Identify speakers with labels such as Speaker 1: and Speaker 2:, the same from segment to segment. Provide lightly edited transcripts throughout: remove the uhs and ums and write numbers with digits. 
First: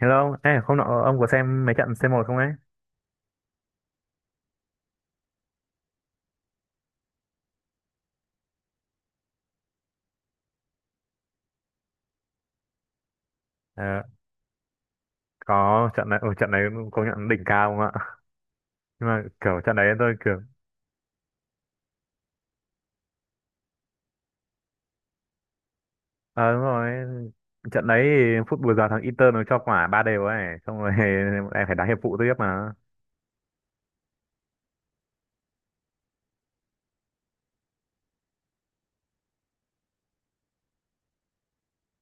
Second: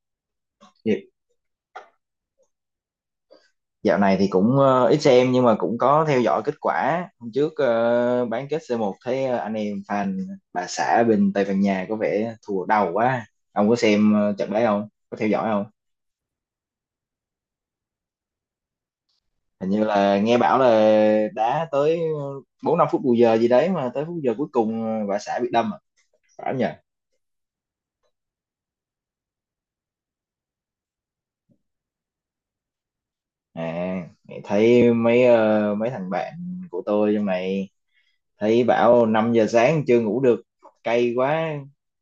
Speaker 1: Hello, ông. Ê, hôm
Speaker 2: Dạ-
Speaker 1: nọ ông có xem mấy trận C1 không ấy?
Speaker 2: Dạo này thì cũng ít xem nhưng mà cũng có theo dõi kết quả. Hôm trước bán kết C1 thấy anh em fan bà xã bên Tây Ban Nha có vẻ thua đầu quá. Ông có
Speaker 1: Ờ,
Speaker 2: xem trận đấy không? Có theo dõi không?
Speaker 1: có trận này, ừ, trận này công nhận đỉnh cao không ạ? Nhưng mà kiểu
Speaker 2: Hình
Speaker 1: trận
Speaker 2: như
Speaker 1: đấy tôi
Speaker 2: là
Speaker 1: kiểu,
Speaker 2: nghe bảo là đá tới 4 5 phút bù giờ gì đấy mà tới phút giờ cuối cùng bà xã bị đâm à?
Speaker 1: ờ
Speaker 2: Phải không
Speaker 1: đúng
Speaker 2: nhỉ?
Speaker 1: rồi, trận đấy thì phút bù giờ thằng Inter nó cho quả ba đều ấy, xong rồi em phải đá hiệp phụ tiếp mà.
Speaker 2: À, thấy mấy thằng bạn của tôi trong này thấy bảo 5 giờ sáng chưa ngủ được, cay quá,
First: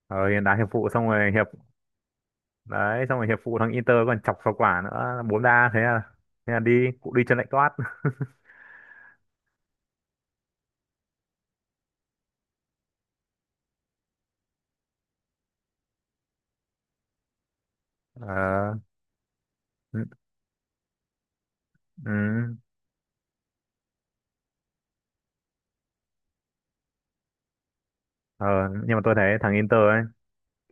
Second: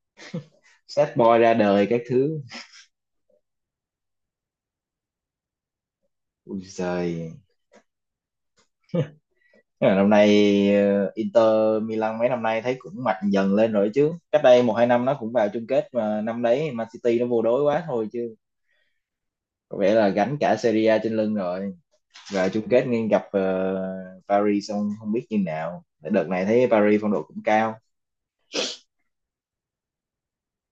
Speaker 1: Ờ, đá hiệp phụ xong
Speaker 2: sad
Speaker 1: rồi
Speaker 2: boy
Speaker 1: hiệp,
Speaker 2: ra đời các thứ.
Speaker 1: đấy, xong rồi hiệp phụ thằng Inter còn chọc vào quả nữa, bốn đa thế à, thế là
Speaker 2: Ui
Speaker 1: đi, cụ
Speaker 2: giời.
Speaker 1: đi chân lạnh toát.
Speaker 2: Thế là năm nay Inter Milan mấy năm nay thấy cũng mạnh dần lên rồi chứ. Cách đây một hai năm nó cũng vào chung kết mà năm đấy Man City nó vô đối quá thôi chứ.
Speaker 1: Ờ,
Speaker 2: Có vẻ
Speaker 1: ừ,
Speaker 2: là gánh cả Serie A trên lưng rồi.
Speaker 1: ừ.
Speaker 2: Vào chung kết nên gặp Paris xong không biết như nào. Đợt này thấy Paris phong độ cũng cao.
Speaker 1: Ờ, nhưng mà tôi thấy thằng Inter ấy,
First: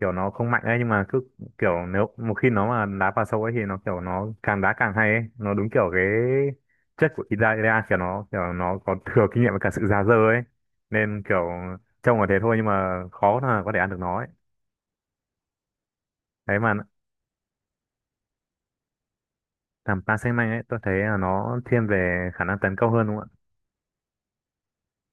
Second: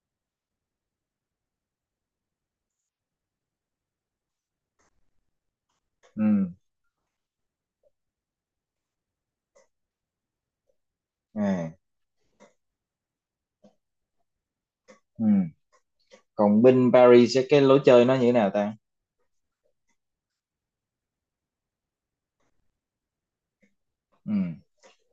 Speaker 1: kiểu nó không mạnh ấy nhưng mà cứ kiểu nếu một khi nó mà đá vào sâu ấy thì nó kiểu nó càng đá càng hay ấy, nó đúng kiểu cái
Speaker 2: Ừ.
Speaker 1: chất của Italia, kiểu nó có thừa kinh nghiệm với cả sự già dơ ấy, nên kiểu
Speaker 2: À.
Speaker 1: trông là thế thôi nhưng mà khó là có thể ăn được nó ấy.
Speaker 2: Ừ.
Speaker 1: Đấy
Speaker 2: Còn
Speaker 1: mà
Speaker 2: bên Paris sẽ cái lối chơi nó như thế nào ta?
Speaker 1: làm Paris Saint-Germain ấy, tôi thấy là nó thiên về khả năng tấn công hơn, đúng không ạ?
Speaker 2: Ừ.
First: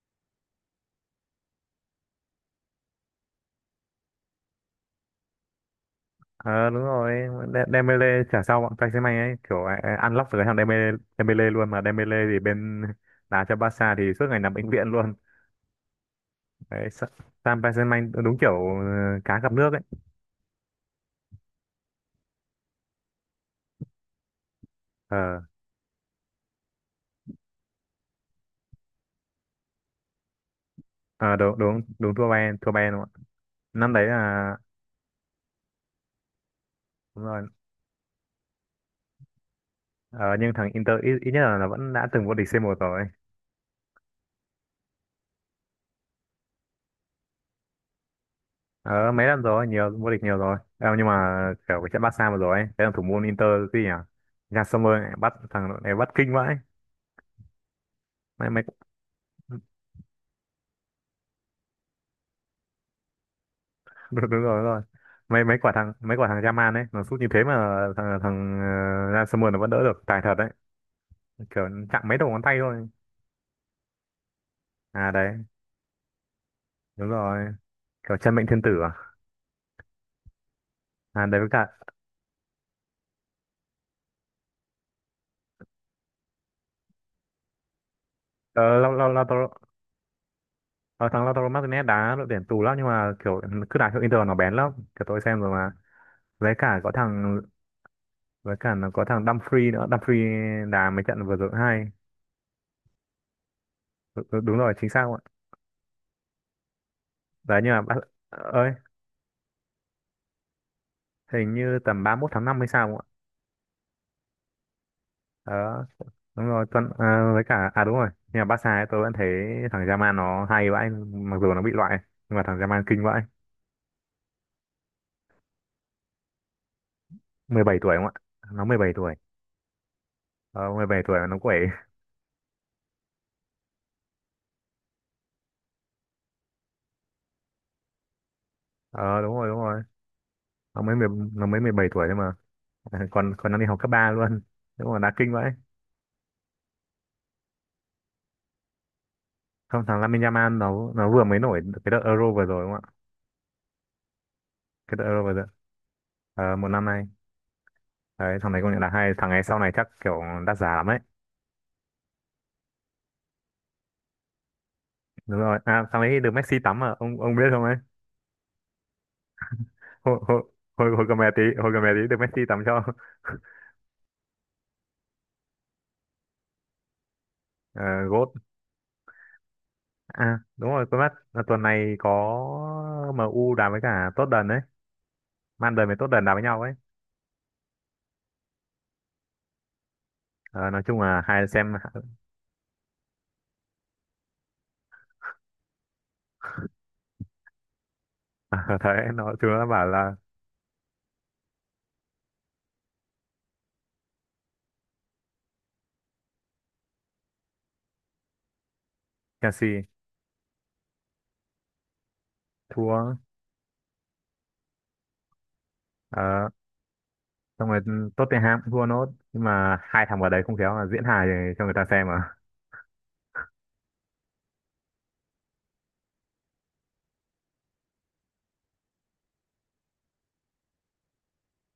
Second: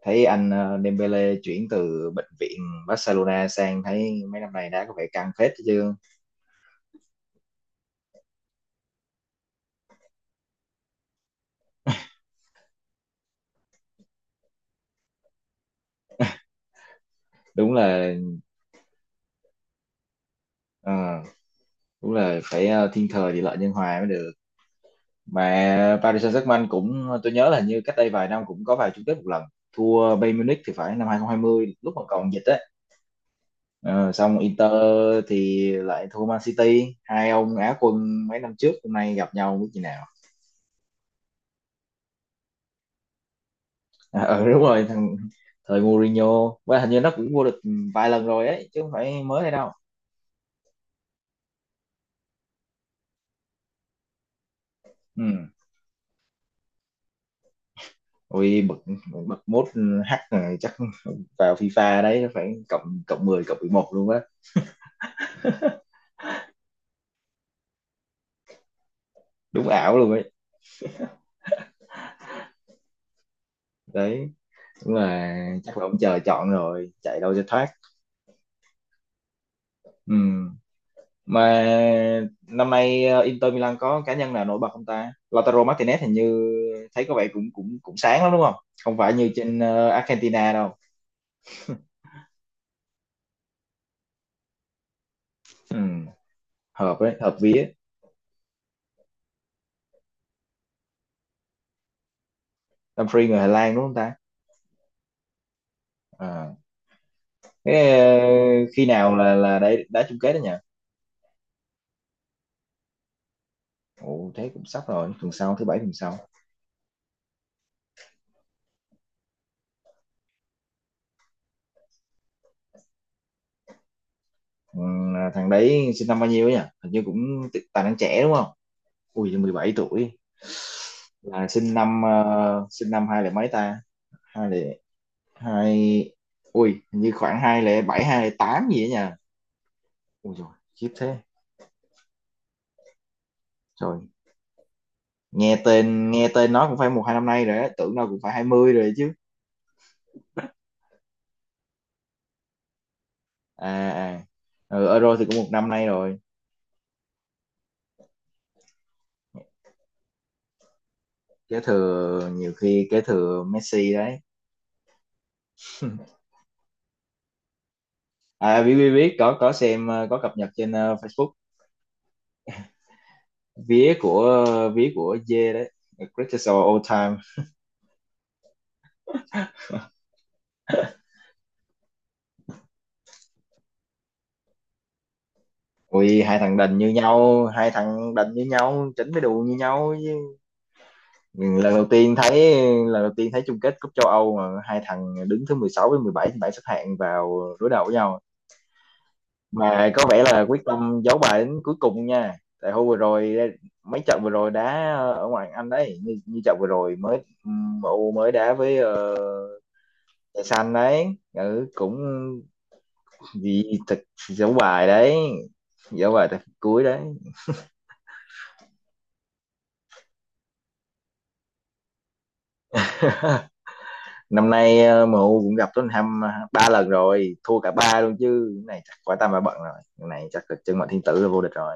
Speaker 2: Thấy anh Dembele chuyển từ bệnh viện Barcelona sang thấy mấy năm nay đá có vẻ căng phết chứ.
Speaker 1: Ờ đúng rồi, Dembele trả sau bọn Paris Saint-Germain ấy, kiểu ai ăn lóc được cái thằng Dembele, Dembele luôn mà. Dembele thì bên đá cho Barca thì suốt ngày nằm bệnh viện luôn. Đấy, Sam
Speaker 2: Đúng
Speaker 1: Peiserman
Speaker 2: là
Speaker 1: đúng kiểu ờ, cá gặp nước ấy.
Speaker 2: Ờ, đúng là phải thiên thời địa lợi nhân hòa mới được.
Speaker 1: ờ
Speaker 2: Mà Paris Saint-Germain cũng tôi nhớ là hình như cách đây vài năm cũng có vào chung kết một lần thua Bayern Munich thì phải, năm
Speaker 1: ờ, đúng
Speaker 2: 2020
Speaker 1: đúng
Speaker 2: lúc mà
Speaker 1: đúng, thua
Speaker 2: còn dịch
Speaker 1: Bayern,
Speaker 2: ấy.
Speaker 1: thua Bayern, đúng không ạ? Năm đấy
Speaker 2: Ờ, xong
Speaker 1: là
Speaker 2: Inter thì lại thua Man City,
Speaker 1: đúng
Speaker 2: hai
Speaker 1: rồi.
Speaker 2: ông Á quân mấy năm trước hôm nay gặp nhau biết như nào.
Speaker 1: Ờ, nhưng thằng Inter ít nhất là nó vẫn đã từng vô địch C1 rồi.
Speaker 2: Ờ, đúng rồi thằng thời Mourinho và hình như nó cũng vô địch vài lần rồi ấy chứ không
Speaker 1: Ờ
Speaker 2: phải
Speaker 1: mấy năm
Speaker 2: mới đây
Speaker 1: rồi,
Speaker 2: đâu.
Speaker 1: nhiều, vô địch nhiều rồi. Ờ, nhưng mà kiểu cái trận Barca vừa rồi ấy, cái thằng thủ môn Inter, cái gì nhỉ, Nhà Sommer ấy, bắt
Speaker 2: Ừ.
Speaker 1: thằng đội này bắt kinh vãi. Mấy mấy
Speaker 2: Ôi, bậc bậc mốt hack rồi, chắc vào FIFA đấy phải cộng cộng 11 luôn á.
Speaker 1: đúng, đúng rồi, đúng rồi. Mấy mấy quả thằng Mấy quả thằng Yaman ấy nó sút như thế mà thằng thằng Sommer nó
Speaker 2: Đúng
Speaker 1: vẫn đỡ
Speaker 2: ảo
Speaker 1: được,
Speaker 2: luôn
Speaker 1: tài
Speaker 2: ấy
Speaker 1: thật đấy, kiểu chạm mấy đầu ngón tay thôi.
Speaker 2: đấy, đúng
Speaker 1: À
Speaker 2: là
Speaker 1: đấy,
Speaker 2: chắc là ông trời chọn rồi
Speaker 1: đúng
Speaker 2: chạy đâu cho
Speaker 1: rồi,
Speaker 2: thoát.
Speaker 1: kiểu chân mệnh thiên tử à
Speaker 2: Ừ.
Speaker 1: à Đấy,
Speaker 2: Mà
Speaker 1: với cả
Speaker 2: năm nay Inter Milan có cá nhân nào nổi bật không ta? Lautaro Martinez hình như thấy có vẻ cũng cũng cũng sáng lắm đúng không?
Speaker 1: ờ,
Speaker 2: Không phải như
Speaker 1: Lautaro.
Speaker 2: trên Argentina đâu.
Speaker 1: Ờ, thằng Lautaro Martinez đá đội tuyển tù lắm nhưng mà kiểu cứ đá cho Inter nó bén lắm, kiểu tôi xem rồi mà.
Speaker 2: Ừ.
Speaker 1: với cả có
Speaker 2: Hợp ấy hợp
Speaker 1: thằng
Speaker 2: vía.
Speaker 1: với cả nó có thằng Dumfries nữa, Dumfries đá mấy trận vừa rồi hay.
Speaker 2: Dumfries người Hà Lan đúng không ta?
Speaker 1: Đúng rồi, chính xác không ạ?
Speaker 2: À.
Speaker 1: Đấy nhưng mà
Speaker 2: Thế
Speaker 1: ơi,
Speaker 2: khi nào là đá chung kết đó nhỉ?
Speaker 1: hình như tầm 31 tháng 5 hay sao không ạ?
Speaker 2: Ồ thế cũng sắp rồi, tuần sau thứ bảy
Speaker 1: Đó
Speaker 2: tuần sau.
Speaker 1: đúng rồi, tuần, ờ, với cả à đúng rồi, nhưng mà Barca ấy, tôi vẫn thấy thằng Yamal nó hay vãi, mặc dù nó bị loại nhưng mà thằng Yamal kinh vãi.
Speaker 2: Ừ, thằng đấy sinh năm bao nhiêu ấy nhỉ, hình như cũng
Speaker 1: mười bảy
Speaker 2: tài
Speaker 1: tuổi
Speaker 2: năng
Speaker 1: không ạ?
Speaker 2: trẻ đúng không?
Speaker 1: Nó 17 tuổi.
Speaker 2: Ui 17 tuổi.
Speaker 1: Ờ, 17 tuổi mà nó
Speaker 2: là
Speaker 1: quẩy.
Speaker 2: sinh năm ờ, sinh năm hai mấy ta? Hai lẻ hai. Ui hình như khoảng 2007, 2008 gì đó nha.
Speaker 1: Ờ đúng rồi, đúng rồi,
Speaker 2: Ui rồi.
Speaker 1: nó
Speaker 2: Khiếp
Speaker 1: mới mười
Speaker 2: thế.
Speaker 1: nó mới 17 tuổi thôi mà. Còn còn đang đi học cấp
Speaker 2: Rồi.
Speaker 1: 3 luôn, đúng là đá kinh vậy.
Speaker 2: Nghe tên nó cũng phải một hai năm nay rồi á, tưởng nó cũng phải 20 rồi chứ.
Speaker 1: Không, thằng Lamine Yamal nó vừa mới nổi cái đợt Euro vừa rồi, đúng không ạ?
Speaker 2: À à. Ừ,
Speaker 1: Cái đợt
Speaker 2: Euro
Speaker 1: Euro
Speaker 2: thì
Speaker 1: vừa
Speaker 2: cũng
Speaker 1: rồi,
Speaker 2: một năm nay rồi.
Speaker 1: ờ, một năm nay. Đấy thằng này công nhận là hay, thằng này sau này chắc kiểu đắt giá lắm ấy.
Speaker 2: Kế thừa, nhiều khi kế thừa Messi đấy.
Speaker 1: Đúng rồi, à thằng ấy được Messi tắm à, ông biết không ấy?
Speaker 2: À, biết biết biết, có xem
Speaker 1: hồi
Speaker 2: có cập
Speaker 1: hồi
Speaker 2: nhật trên
Speaker 1: Hồi,
Speaker 2: Facebook.
Speaker 1: cầm mẹ tí được Messi tắm cho.
Speaker 2: Vía của Dê đấy. Greatest of all time.
Speaker 1: Gót. À đúng rồi, quên mất là tuần này có MU đá với cả Tottenham đấy, Man đời với
Speaker 2: Ui,
Speaker 1: Tottenham đá
Speaker 2: hai
Speaker 1: với
Speaker 2: thằng
Speaker 1: nhau ấy.
Speaker 2: đành như nhau, hai thằng đành như nhau, chỉnh cái đùi như nhau chứ.
Speaker 1: Ờ, nói chung là hai xem.
Speaker 2: lần đầu tiên thấy lần đầu tiên thấy chung kết cúp châu Âu mà hai thằng đứng thứ 16 với 17 trên bảng xếp hạng vào đối đầu với nhau.
Speaker 1: À, thấy nó thứ nó bảo
Speaker 2: Mà có
Speaker 1: là
Speaker 2: vẻ là quyết tâm giấu bài đến cuối cùng nha. Tại hôm vừa rồi mấy trận vừa rồi đá ở ngoại Anh đấy, như trận vừa rồi mới MU mới đá với
Speaker 1: Chelsea
Speaker 2: Trời Xanh đấy. Ừ, cũng.
Speaker 1: thua.
Speaker 2: Vì thật. Giấu bài đấy. Giấu bài tới
Speaker 1: Ờ,
Speaker 2: cuối đấy.
Speaker 1: xong rồi Tottenham cũng thua nốt, nhưng mà hai thằng vào đấy không khéo là diễn hài cho người ta xem à.
Speaker 2: Năm nay MU cũng gặp Tottenham ba lần rồi, thua cả ba luôn chứ, cái này chắc quả tam bà bận rồi. Cái này chắc là chân mệnh thiên tử là vô địch rồi.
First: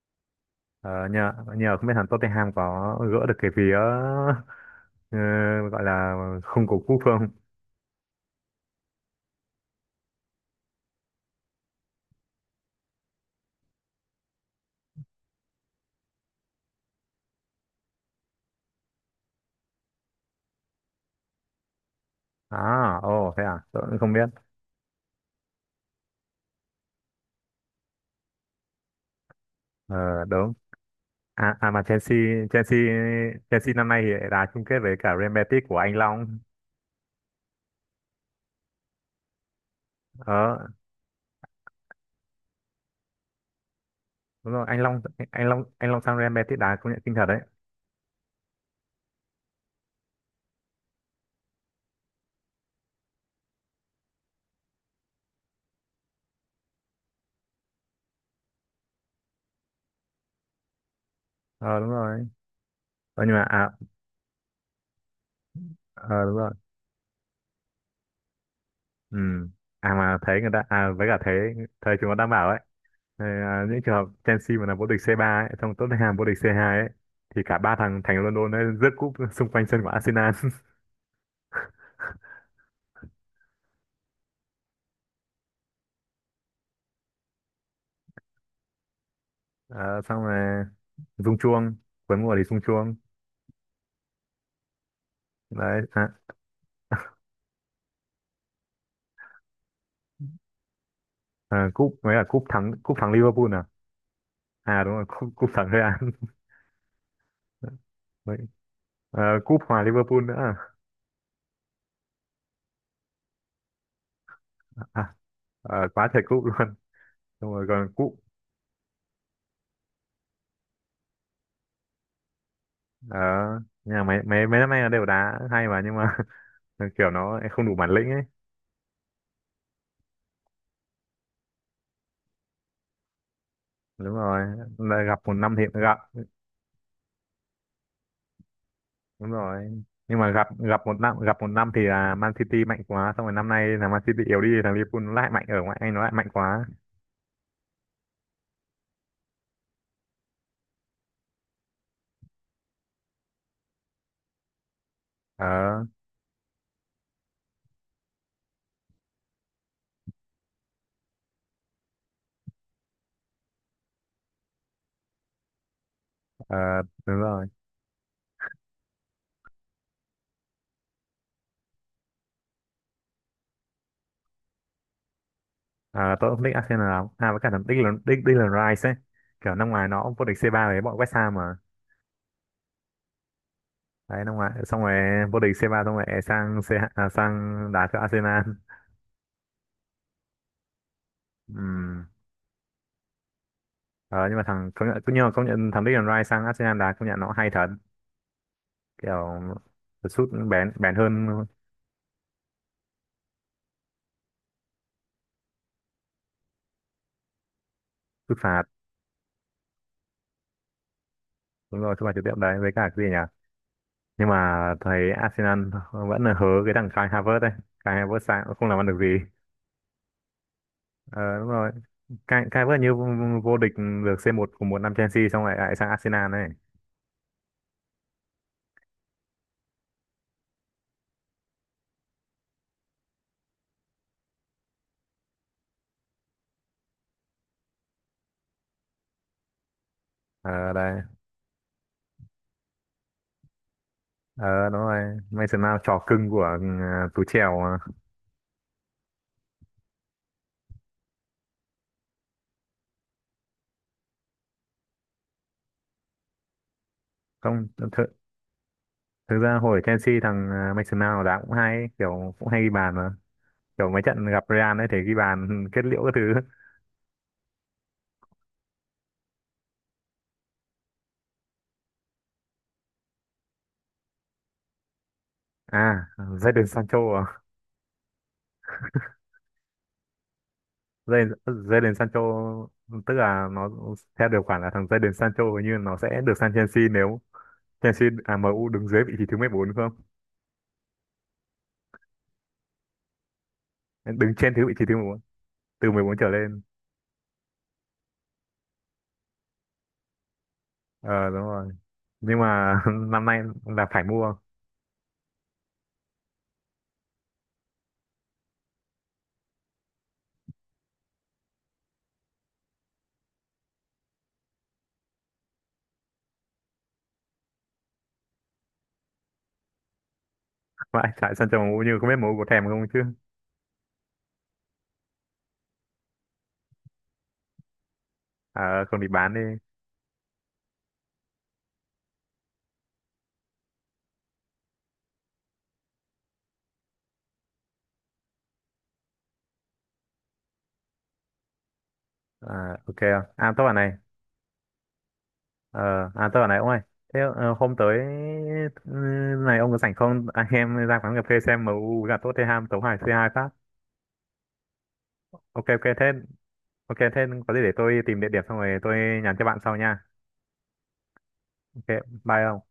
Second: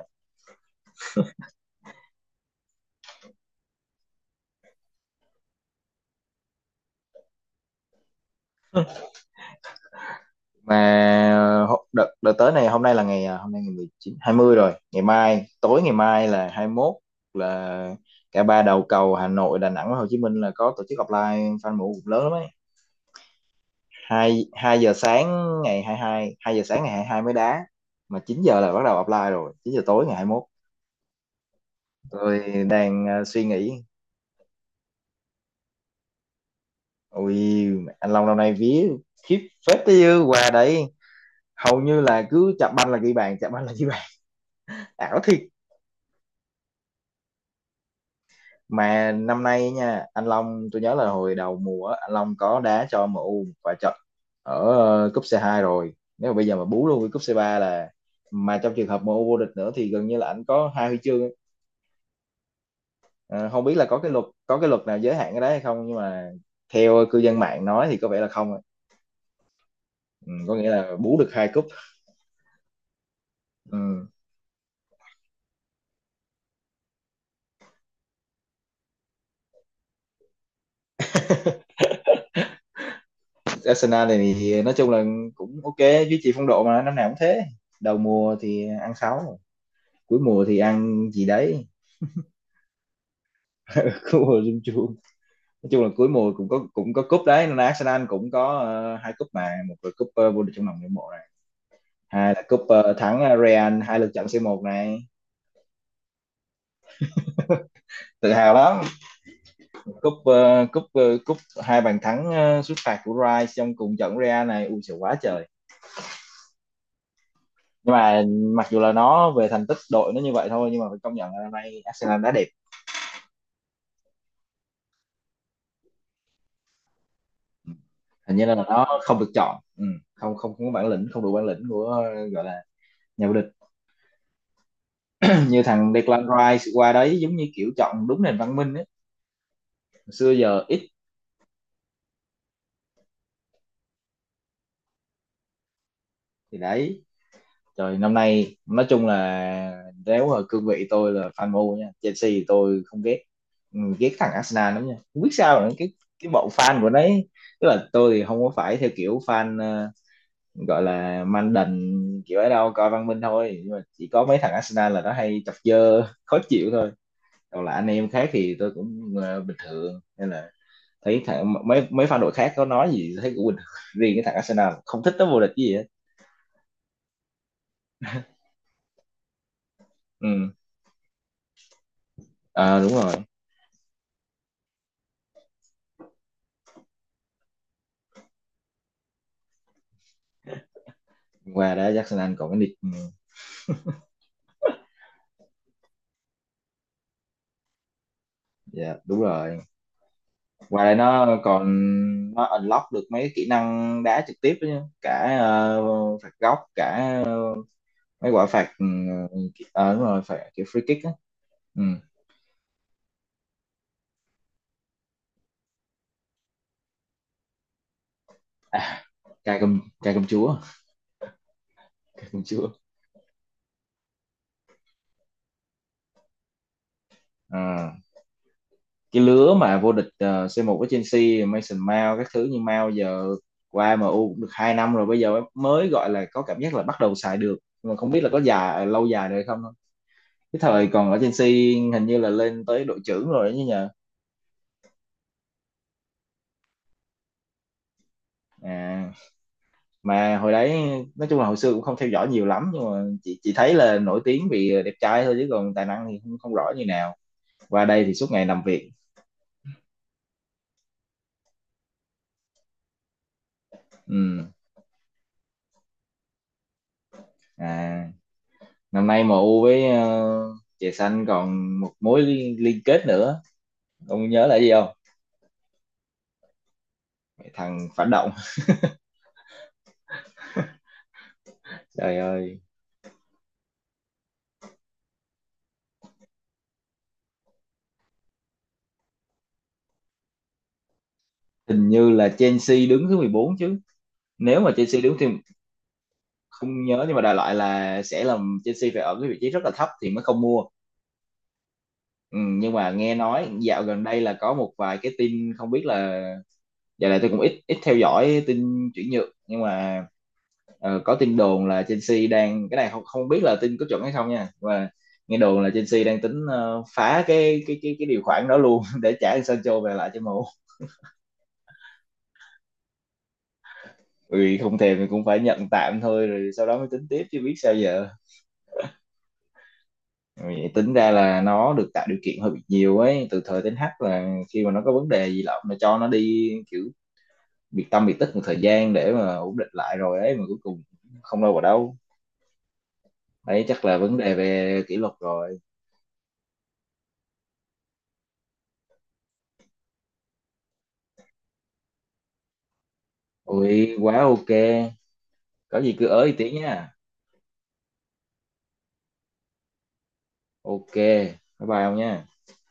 Speaker 1: Ờ, nhờ nhờ không biết thằng Tottenham có gỡ được cái vía ờ, gọi là không của quốc phương.
Speaker 2: Mà đợt tới này, hôm nay ngày 19 20 rồi, ngày mai tối ngày mai là 21, là cả ba đầu cầu Hà Nội, Đà Nẵng và Hồ Chí Minh là có tổ chức offline fan MU cũng lớn lắm ấy.
Speaker 1: À ồ, thế à, tôi cũng không biết.
Speaker 2: 22 giờ sáng ngày 22, hai hai giờ sáng ngày 22 mới đá. Mà 9 giờ là bắt đầu offline rồi, 9 giờ
Speaker 1: Ờ,
Speaker 2: tối ngày 21.
Speaker 1: đúng. À, à mà Chelsea
Speaker 2: Tôi
Speaker 1: Chelsea
Speaker 2: đang suy
Speaker 1: Chelsea
Speaker 2: nghĩ.
Speaker 1: năm nay thì đã chung kết với cả Real Betis của anh Long.
Speaker 2: Ui, anh Long năm nay vía khiếp phết tới dư quà
Speaker 1: Ờ
Speaker 2: đấy. Hầu như là cứ chạm banh là ghi bàn, chạm banh là ghi bàn.
Speaker 1: đúng rồi,
Speaker 2: Ảo thiệt.
Speaker 1: anh Long sang Real Betis đá công nhận kinh thật đấy.
Speaker 2: Mà năm nay nha, anh Long tôi nhớ là hồi đầu mùa á, anh Long có đá cho MU và trận ở cúp C2 rồi. Nếu mà bây giờ mà bú luôn với cúp C3 là, mà trong trường hợp MU vô địch nữa thì gần như là anh có hai huy chương.
Speaker 1: Ờ đúng rồi. Ờ, nhưng mà
Speaker 2: Ờ, không
Speaker 1: à,
Speaker 2: biết là có cái luật nào giới hạn cái đấy hay không, nhưng
Speaker 1: ờ
Speaker 2: mà
Speaker 1: đúng rồi,
Speaker 2: theo cư dân mạng nói thì có vẻ là không ạ.
Speaker 1: ừ. À mà
Speaker 2: Ừ,
Speaker 1: thấy người
Speaker 2: có
Speaker 1: ta,
Speaker 2: nghĩa
Speaker 1: à
Speaker 2: là
Speaker 1: với cả
Speaker 2: bú được
Speaker 1: thấy
Speaker 2: hai cúp.
Speaker 1: thời chúng nó đang bảo ấy, ờ, à, những trường hợp
Speaker 2: Ừ.
Speaker 1: Chelsea mà là vô địch C3 ấy xong Tottenham vô địch C2 ấy, thì cả ba thằng thành London ấy rước cúp xung quanh sân của Arsenal.
Speaker 2: Arsenal này thì nói chung là cũng ok, duy trì phong độ mà năm nào cũng thế. Đầu mùa thì ăn sáu,
Speaker 1: Ờ,
Speaker 2: cuối
Speaker 1: xong
Speaker 2: mùa thì
Speaker 1: rồi
Speaker 2: ăn gì
Speaker 1: rung
Speaker 2: đấy.
Speaker 1: chuông, cuối mùa thì rung chuông,
Speaker 2: Cuối mùa chung chung. Nói
Speaker 1: đấy.
Speaker 2: chung là cuối
Speaker 1: À,
Speaker 2: mùa cũng có cúp đấy, nên Arsenal cũng có hai cúp, mà một là cúp vô địch trong lòng người hâm mộ này.
Speaker 1: à, cúp với cả
Speaker 2: Hai là
Speaker 1: cúp
Speaker 2: cúp
Speaker 1: thắng, cúp thắng
Speaker 2: thắng
Speaker 1: Liverpool. À
Speaker 2: Real hai lượt trận C một
Speaker 1: à đúng
Speaker 2: này.
Speaker 1: rồi, cúp thắng Real.
Speaker 2: Tự
Speaker 1: Đấy.
Speaker 2: hào lắm.
Speaker 1: Ờ, cúp hòa
Speaker 2: cúp
Speaker 1: Liverpool nữa à,
Speaker 2: ờ, cúp ờ, cúp hai bàn thắng sút phạt của Rice trong cùng trận Real này, ui trời
Speaker 1: à,
Speaker 2: quá trời.
Speaker 1: ờ, quá trời cúp luôn, xong rồi còn
Speaker 2: Nhưng
Speaker 1: cúp.
Speaker 2: mà mặc dù là nó về thành tích đội nó như vậy thôi, nhưng mà phải công nhận là năm nay Arsenal đá đẹp.
Speaker 1: Ờ nhưng mà mấy mấy mấy năm nay là đều đá hay mà, nhưng mà kiểu nó không đủ bản lĩnh ấy.
Speaker 2: Hình như là nó không được chọn. Ừ. Không, không, không có bản lĩnh, không đủ bản lĩnh của gọi là nhà vô địch.
Speaker 1: Đúng rồi, là gặp một năm thì
Speaker 2: Như thằng
Speaker 1: gặp.
Speaker 2: Declan Rice qua đấy giống như kiểu chọn đúng nền văn minh ấy.
Speaker 1: Đúng rồi, nhưng mà
Speaker 2: Xưa
Speaker 1: gặp
Speaker 2: giờ
Speaker 1: gặp
Speaker 2: ít.
Speaker 1: một năm, gặp một năm thì là Man City mạnh quá, xong rồi năm nay là Man City yếu đi, thằng Liverpool nó lại mạnh, ở ngoại Anh nó lại mạnh
Speaker 2: Thì
Speaker 1: quá.
Speaker 2: đấy. Rồi năm nay nói chung là nếu ở cương vị tôi là fan MU nha, Chelsea thì tôi không ghét. Ừ, ghét thằng Arsenal lắm nha, không biết sao nữa
Speaker 1: Ờ,
Speaker 2: cái bọn fan của đấy. Tức là tôi thì không có phải theo kiểu fan gọi là man đần kiểu ấy đâu, coi văn minh thôi, nhưng mà chỉ có mấy thằng Arsenal là nó hay chọc dơ khó
Speaker 1: ờ
Speaker 2: chịu thôi.
Speaker 1: đúng rồi.
Speaker 2: Còn là anh em khác thì tôi cũng bình thường nên là thấy thằng mấy mấy fan đội khác có nói gì thấy cũng bình thường. Riêng cái thằng Arsenal không thích nó vô địch cái gì hết.
Speaker 1: Ờ, tôi cũng thích Arsenal lắm à, với cả thằng Declan Declan Rice ấy kiểu năm ngoài nó cũng vô địch
Speaker 2: Ừ.
Speaker 1: C3 với bọn West Ham mà.
Speaker 2: Ờ đúng rồi.
Speaker 1: Đấy, năm ngoài xong rồi vô địch C3 xong rồi sang C, à, sang đá cho Arsenal. Ừ.
Speaker 2: Qua đó Jackson Anh còn cái nick ừ,
Speaker 1: Ờ, nhưng mà thằng, công nhận, nhưng mà công nhận thằng Declan Rice sang Arsenal đá công nhận nó hay thật,
Speaker 2: dạ đúng
Speaker 1: kiểu
Speaker 2: rồi.
Speaker 1: sút bén,
Speaker 2: Qua
Speaker 1: bén
Speaker 2: đây
Speaker 1: hơn
Speaker 2: nó còn, nó unlock được mấy kỹ năng đá trực tiếp đó nhá. Cả phạt góc, cả ờ, mấy
Speaker 1: sút
Speaker 2: quả
Speaker 1: phạt.
Speaker 2: phạt ừ, ờ đúng rồi, phạt kiểu free kick á.
Speaker 1: Đúng
Speaker 2: Ừ.
Speaker 1: rồi, sút phạt trực tiếp đấy, với cả cái gì nhỉ, nhưng mà thấy Arsenal vẫn là hớ cái thằng Kai Havertz đấy. Kai Havertz sang cũng không làm ăn được
Speaker 2: À,
Speaker 1: gì.
Speaker 2: cai cầm chúa,
Speaker 1: Ờ, đúng rồi,
Speaker 2: cai cầm
Speaker 1: Kai
Speaker 2: chúa.
Speaker 1: Havertz như vô địch được C1 của một năm Chelsea, xong lại lại sang Arsenal này.
Speaker 2: Ờ. Cái lứa mà vô địch C1 với Chelsea, Mason Mount các thứ, nhưng Mount giờ qua MU cũng được 2 năm rồi, bây giờ mới gọi là có cảm giác là bắt đầu xài được. Nhưng mà không biết là có lâu dài được không. Cái
Speaker 1: Ờ
Speaker 2: thời
Speaker 1: đây,
Speaker 2: còn ở Chelsea hình như là lên tới đội trưởng rồi đấy nhờ.
Speaker 1: ờ đúng rồi, Mason Mount trò cưng của Tú Chèo mà.
Speaker 2: À, mà hồi đấy nói chung là hồi xưa cũng không theo dõi nhiều lắm, nhưng mà chỉ thấy là nổi tiếng vì đẹp trai thôi chứ còn tài năng thì không, không rõ như nào.
Speaker 1: Không,
Speaker 2: Qua đây
Speaker 1: thực,
Speaker 2: thì suốt ngày làm việc.
Speaker 1: thực ra hồi Chelsea thằng ờ, Mason Mount đá cũng hay, kiểu cũng hay ghi bàn mà, kiểu mấy trận gặp
Speaker 2: Ừ.
Speaker 1: Real ấy thì ghi bàn kết liễu cái thứ.
Speaker 2: À, năm nay em U với chè xanh còn một mối liên kết nữa. Ông nhớ là gì không?
Speaker 1: À, Jadon Sancho à,
Speaker 2: Thằng phản động.
Speaker 1: Jadon Jadon
Speaker 2: Trời
Speaker 1: Sancho.
Speaker 2: ơi.
Speaker 1: Tức là nó theo điều khoản là thằng Jadon Sancho hình như nó sẽ được sang Chelsea nếu Chelsea, à, MU đứng dưới vị trí thứ 14 đúng không,
Speaker 2: Hình như là Chelsea đứng thứ 14 chứ.
Speaker 1: đứng trên
Speaker 2: Nếu
Speaker 1: thứ
Speaker 2: mà
Speaker 1: vị trí thứ
Speaker 2: Chelsea
Speaker 1: mười
Speaker 2: đứng
Speaker 1: bốn
Speaker 2: thì.
Speaker 1: từ 14 trở lên.
Speaker 2: Không nhớ nhưng mà đại loại là sẽ làm Chelsea phải ở cái vị trí rất là thấp thì mới không mua.
Speaker 1: Ờ đúng rồi,
Speaker 2: Ừ,
Speaker 1: nhưng
Speaker 2: nhưng
Speaker 1: mà
Speaker 2: mà nghe
Speaker 1: năm nay
Speaker 2: nói dạo
Speaker 1: là phải
Speaker 2: gần đây
Speaker 1: mua.
Speaker 2: là có một vài cái tin không biết là. Dạo này tôi cũng ít ít theo dõi tin chuyển nhượng nhưng mà. Ờ, có tin đồn là Chelsea đang cái này không không biết là tin có chuẩn hay không nha, và nghe đồn là Chelsea đang tính phá cái điều khoản đó luôn để trả Sancho về lại cho MU.
Speaker 1: Vậy tại Sancho MU như, không biết MU có thèm không chứ.
Speaker 2: Ừ, không thèm thì cũng phải nhận tạm thôi rồi sau đó mới tính tiếp chứ biết sao giờ.
Speaker 1: À, không thì bán đi.
Speaker 2: Ừ, vậy tính ra là nó được tạo điều kiện hơi bị nhiều ấy từ thời đến H là khi mà nó có vấn đề gì lắm là cho nó đi kiểu biệt tâm biệt tích một thời gian để mà ổn định lại rồi ấy, mà cuối cùng không đâu vào đâu.
Speaker 1: À, ok không? À tôi
Speaker 2: Đấy
Speaker 1: bảo
Speaker 2: chắc
Speaker 1: này,
Speaker 2: là vấn đề về kỷ luật rồi.
Speaker 1: Ờ, à tôi bảo này ông ơi, thế ờ, hôm tới, ừ, này ông có rảnh không? Anh em ra quán cà phê xem MU với cả Tottenham tấu hài C2 phát.
Speaker 2: Ui quá ok.
Speaker 1: Ok
Speaker 2: Có
Speaker 1: ok
Speaker 2: gì
Speaker 1: thế,
Speaker 2: cứ ới tiếng nha.
Speaker 1: ok thế có gì để tôi tìm địa điểm xong rồi tôi nhắn cho bạn sau nha.
Speaker 2: Ok bye bye
Speaker 1: Ok,
Speaker 2: ông nha.
Speaker 1: bye ông.